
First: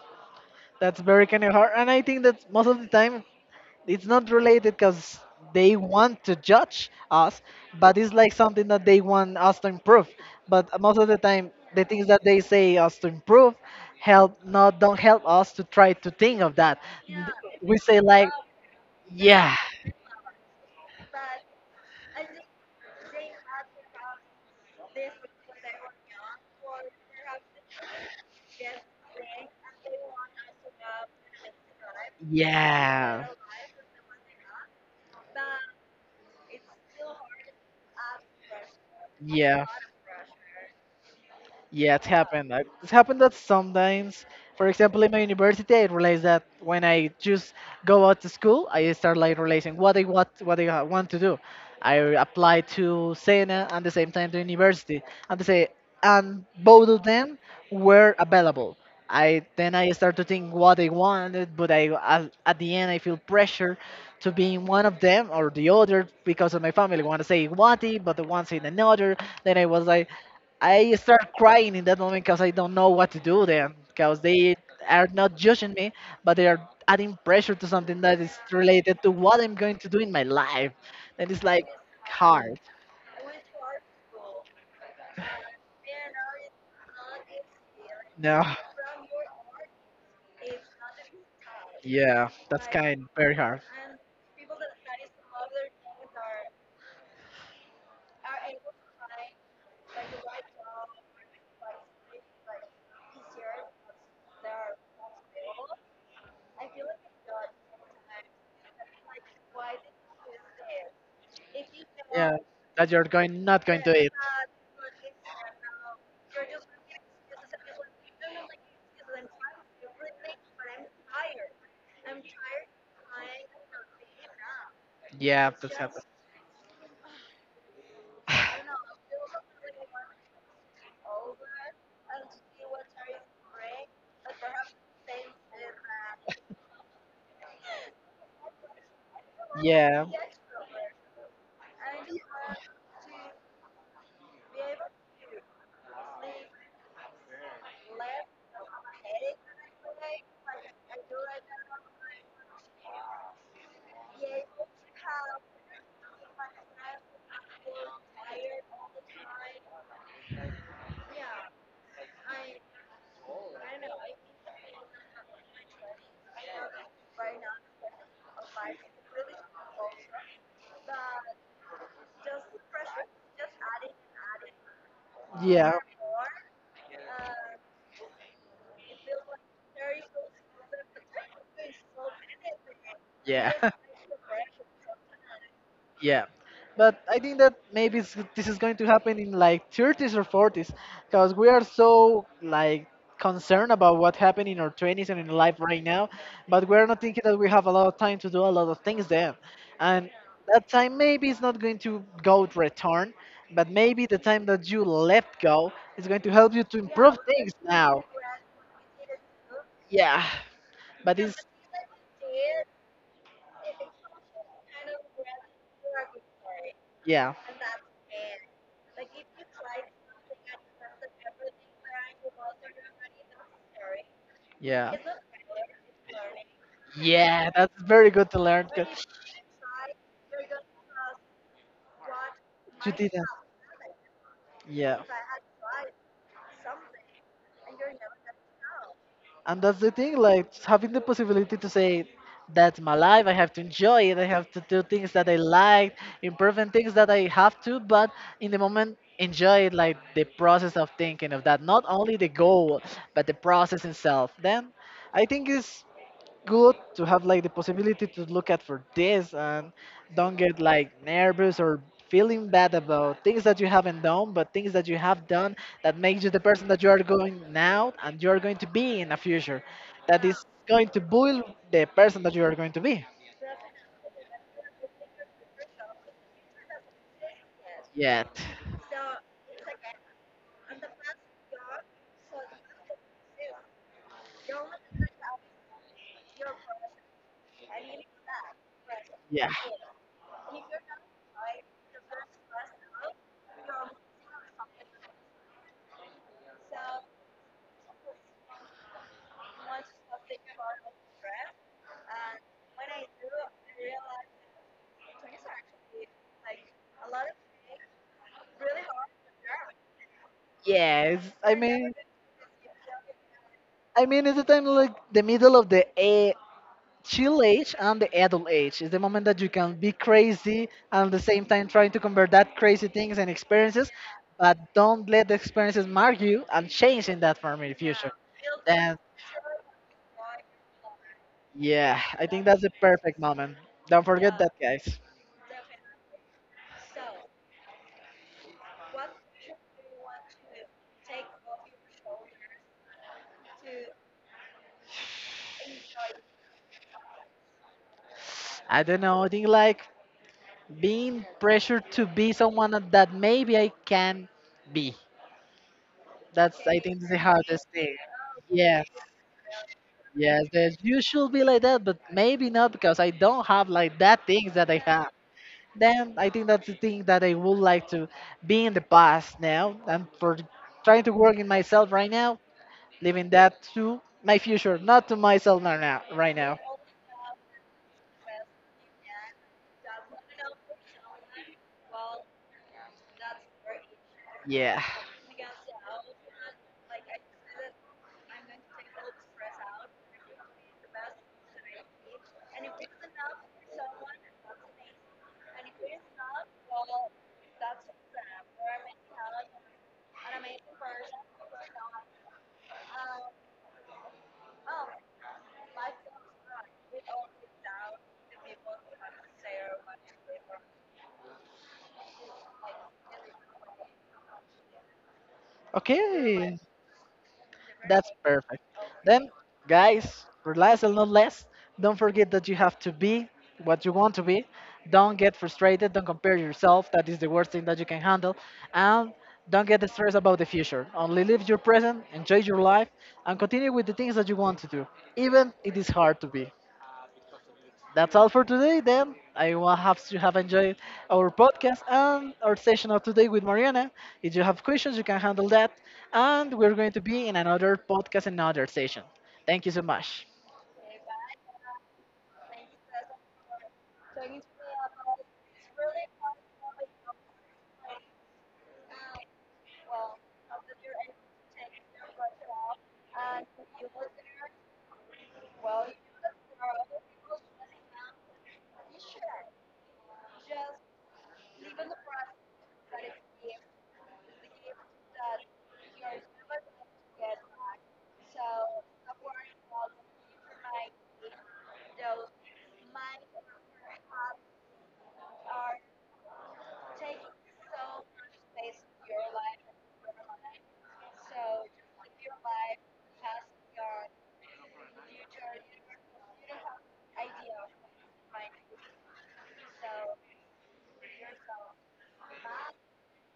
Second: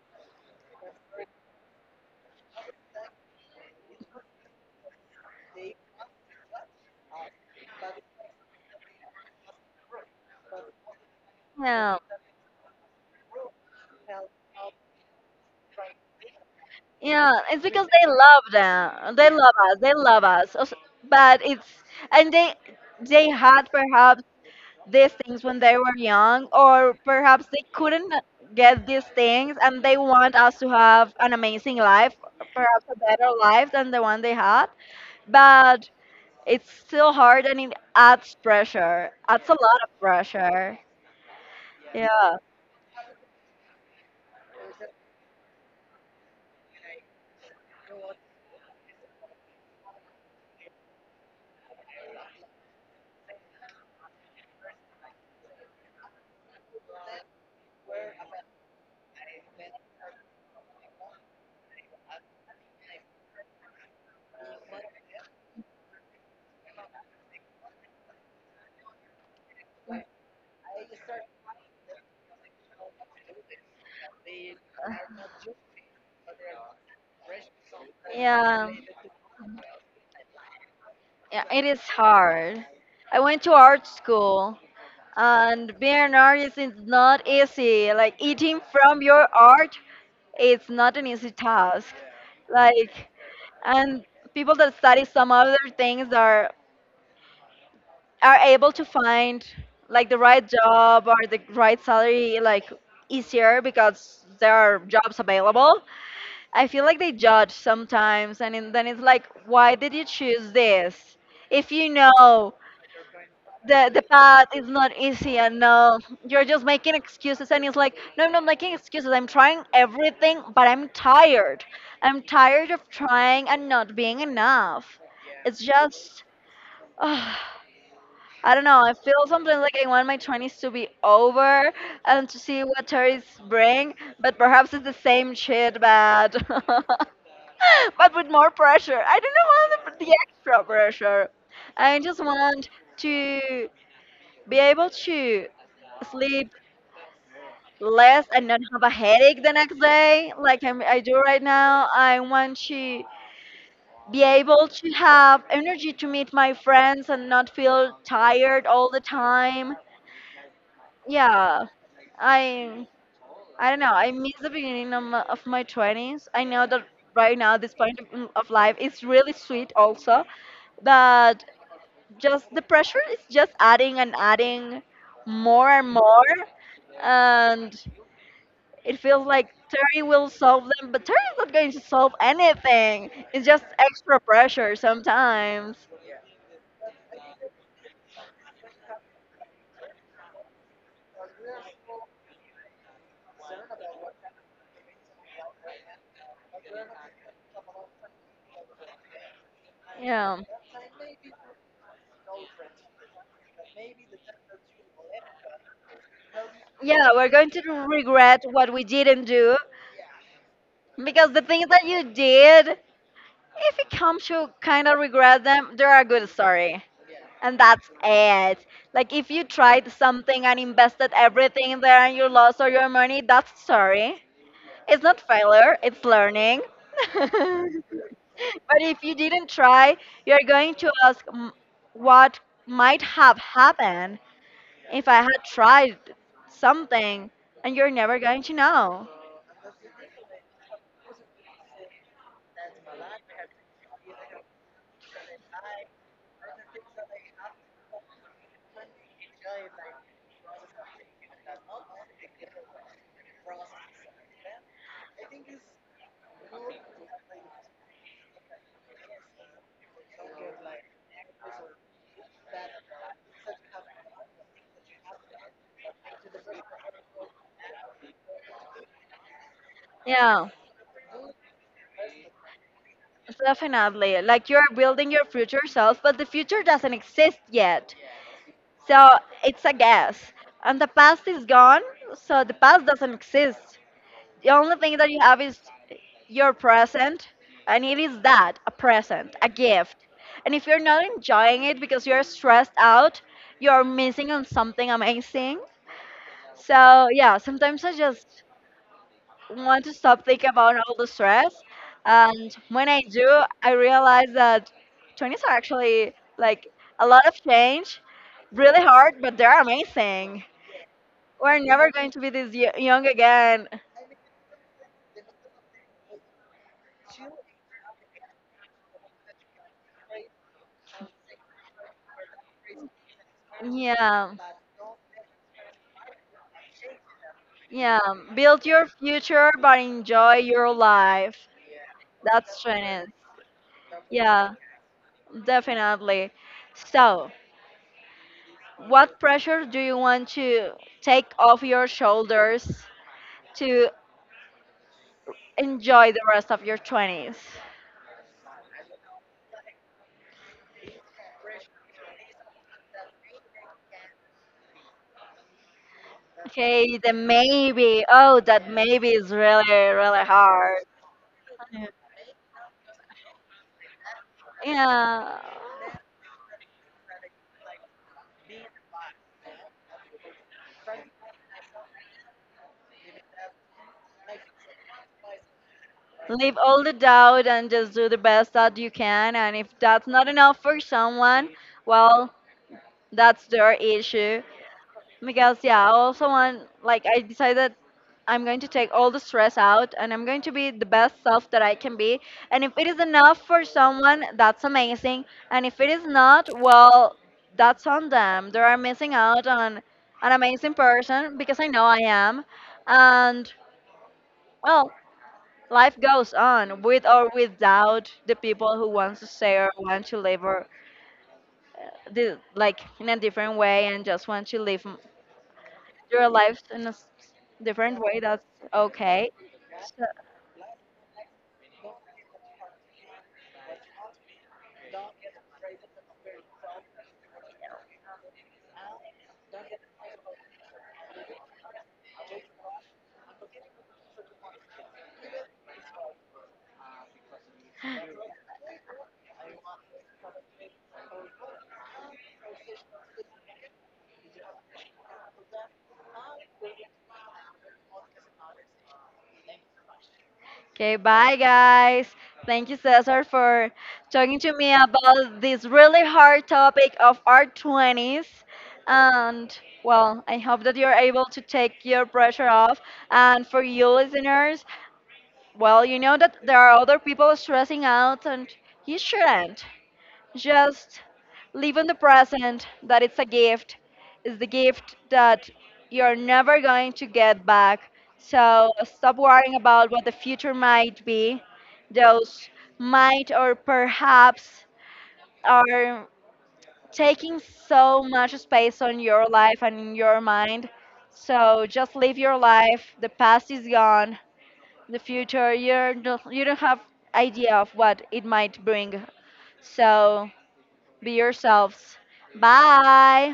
Speaker 2: That's very kind of hard, and I think that most of the time it's not related because they want to judge us, but it's like something that they want us to improve. But most of the time, the
Speaker 1: Yeah,
Speaker 2: things that they say us to improve help not don't help us to try to think of that.
Speaker 1: yeah. It's
Speaker 2: We
Speaker 1: because
Speaker 2: say
Speaker 1: they
Speaker 2: like,
Speaker 1: love them. They love
Speaker 2: yeah,
Speaker 1: us. They love us. Also, but it's and they had perhaps these things when they were young, or perhaps they couldn't get these things, and they want us to have an amazing life, perhaps a
Speaker 2: yeah,
Speaker 1: better life than the one they had, but it's still hard and it adds pressure. Adds a
Speaker 2: yeah.
Speaker 1: lot of pressure.
Speaker 2: Yeah, it's
Speaker 1: Yeah.
Speaker 2: happened. It's happened that sometimes, for example, in my university, I realized that when I just go out to school, I start like realizing what I want to do. I apply to Sena and the same time to university, and they say and both of them were available. I then I start to think what I wanted, but I at the end I feel pressure to be in one of them or the other because of my family. Want to say one thing, but the one saying another. Then I was like, I start crying in that moment because I don't know what to do then because they are not judging me, but they are adding pressure to something that is
Speaker 1: Yeah.
Speaker 2: related to what I'm going to do in my life. And it's
Speaker 1: Yeah, it
Speaker 2: like
Speaker 1: is
Speaker 2: hard.
Speaker 1: hard. I went to art school, and being an artist is not easy. Like,
Speaker 2: No.
Speaker 1: eating from your art, it's not an easy task.
Speaker 2: Yeah, that's kind
Speaker 1: Like,
Speaker 2: very hard.
Speaker 1: and people that study some other things are able to find like the right job or the right salary like easier because there are jobs available. I feel like they judge sometimes, and in, then it's like, why did you choose this? If you
Speaker 2: Yeah,
Speaker 1: know
Speaker 2: that you're going not going to
Speaker 1: the
Speaker 2: eat.
Speaker 1: path is not easy, and no, you're just making excuses, and it's like, no, no, I'm not making excuses. I'm trying everything, but I'm tired. I'm tired of trying and not being enough.
Speaker 2: Yeah,
Speaker 1: It's
Speaker 2: that's happened.
Speaker 1: just. Ah, I don't know. I feel sometimes like I want my 20s to be over and to see what 30s bring, but perhaps it's the same shit, bad. But with more pressure. I don't want
Speaker 2: Yeah,
Speaker 1: the extra pressure. I just want to be able to sleep less and not have a headache the next day, like I do right now. I want to be able to have energy to meet my friends and not feel tired all the time. Yeah, I I don't know. I miss the beginning of of my 20s. I know that right now this point of life is really sweet also, but just the pressure is just adding and adding more
Speaker 2: yeah,
Speaker 1: and more, and it feels like terry will solve them, but terry's not going to solve anything. It's
Speaker 2: yeah.
Speaker 1: just extra pressure sometimes.
Speaker 2: Yeah, but I think that maybe this is going to happen in like 30s or 40s, because we are so like concerned about what happened in our 20s and in life right now, but we're not thinking that we have a lot of time to do a lot of things then, and
Speaker 1: Yeah.
Speaker 2: that time maybe is not going to go to return, but maybe the time that you let go is going to help you to
Speaker 1: Yeah,
Speaker 2: improve
Speaker 1: we're going
Speaker 2: things
Speaker 1: to
Speaker 2: now.
Speaker 1: regret what we didn't do
Speaker 2: Yeah, but
Speaker 1: because the
Speaker 2: it's.
Speaker 1: things that you did, if it comes to kind of regret them, they're a good story,
Speaker 2: Yeah,
Speaker 1: and that's it. Like if you tried something and invested everything there and you lost all your money, that's sorry.
Speaker 2: yeah,
Speaker 1: It's not failure, it's learning.
Speaker 2: yeah. That's very good to learn.
Speaker 1: But if
Speaker 2: 'Cause
Speaker 1: you didn't try, you're going to ask "M- what
Speaker 2: you
Speaker 1: might
Speaker 2: didn't.
Speaker 1: have happened
Speaker 2: Yeah.
Speaker 1: if I had tried something, and you're never going to know.
Speaker 2: And that's the thing, like having the possibility to say, that's my life, I have to enjoy it, I have to do things that I like, improve in things that I have to, but in the moment, enjoy it, like the process of thinking of that, not only the goal, but the process itself. Then I think it's good to have like the possibility to look at for this and don't get like nervous or feeling bad about things that you haven't done but things that you have done that makes you the person that you are going now and you are going to be in the future that is
Speaker 1: Yeah,
Speaker 2: going to build the person that you are going to be.
Speaker 1: definitely. Like you're building your future self, but the future doesn't exist yet.
Speaker 2: Yet.
Speaker 1: So it's a guess. And the past is gone, so the past doesn't exist. The only thing that you have is your present, and it is that a present, a
Speaker 2: Yeah.
Speaker 1: gift. And if you're not enjoying it because you're stressed out, you're missing on something amazing. So, yeah, sometimes I just want to stop thinking about all the stress. And when I do, I realize that 20s are actually like a lot of change, really hard, but they're amazing.
Speaker 2: Yeah, yes, i
Speaker 1: We're never
Speaker 2: mean
Speaker 1: going to be this young again.
Speaker 2: i mean it's the time like the middle of the a chill age and the adult age is the moment that you can be crazy and at the same time trying to convert that crazy things and experiences,
Speaker 1: Yeah.
Speaker 2: but don't let the experiences mark you and change in that form in the
Speaker 1: Yeah.
Speaker 2: future.
Speaker 1: Build your
Speaker 2: And
Speaker 1: future, but enjoy your life.
Speaker 2: yeah, I think
Speaker 1: That's
Speaker 2: that's the
Speaker 1: training.
Speaker 2: perfect moment. Don't forget that,
Speaker 1: Yeah,
Speaker 2: guys.
Speaker 1: definitely. So, what pressure do you want to take off your shoulders to enjoy the rest of your 20s?
Speaker 2: I don't know, I think like being pressured to be someone that maybe I can be, that's I
Speaker 1: Okay,
Speaker 2: think
Speaker 1: the
Speaker 2: the hardest thing.
Speaker 1: maybe. Oh, that
Speaker 2: Yes,
Speaker 1: maybe is really, really
Speaker 2: yes, yes.
Speaker 1: hard.
Speaker 2: You should be like that, but maybe not because I don't have like that things that I have.
Speaker 1: Yeah.
Speaker 2: Then I think that's the thing that I would like to be in the past now. I'm for trying to work in myself right now, leaving that to my future, not to myself right now. Right now.
Speaker 1: Leave all the doubt and just do the best that you can, and if that's not enough for someone, well, that's their issue
Speaker 2: Yeah.
Speaker 1: because, yeah, I also want, like, I decided I'm going to take all the stress out and I'm going to be the best self that I can be, and if it is enough for someone, that's amazing, and if it is not, well, that's on them. They are missing out on an amazing person because I know I am. And, well, life goes on with or without the people who want to stay or want to live or like in a different way and just want to live your
Speaker 2: Okay.
Speaker 1: lives in a different
Speaker 2: That's
Speaker 1: way. That's
Speaker 2: perfect. Then,
Speaker 1: okay. So,
Speaker 2: guys, relax and not less. Don't forget that you have to be what you want to be. Don't get frustrated. Don't compare yourself. That is the worst thing that you can handle. And don't get stressed about the future. Only live your present, enjoy your life, and continue with the things that you want to do, even it is hard to be. That's all for today, then. I will have to have enjoyed our podcast and our session of today with Mariana. If you have questions, you can handle that. And we're going to be in another podcast, another session. Thank you so much.
Speaker 1: okay, bye guys. Thank you, Cesar, for talking to me about this really hard topic of our 20s. And, well, I hope that you're able to take your pressure off. And for you listeners, well, you know that there are other people stressing out, and you shouldn't. Just live in the present, that it's a gift. It's the gift that you're never going to get back. So stop worrying about what the future might be. Those might or perhaps are taking so much space on your life and in your mind. So just live your life. The past is gone, the future you're not, you don't have idea of what it might bring, so be yourselves. Bye.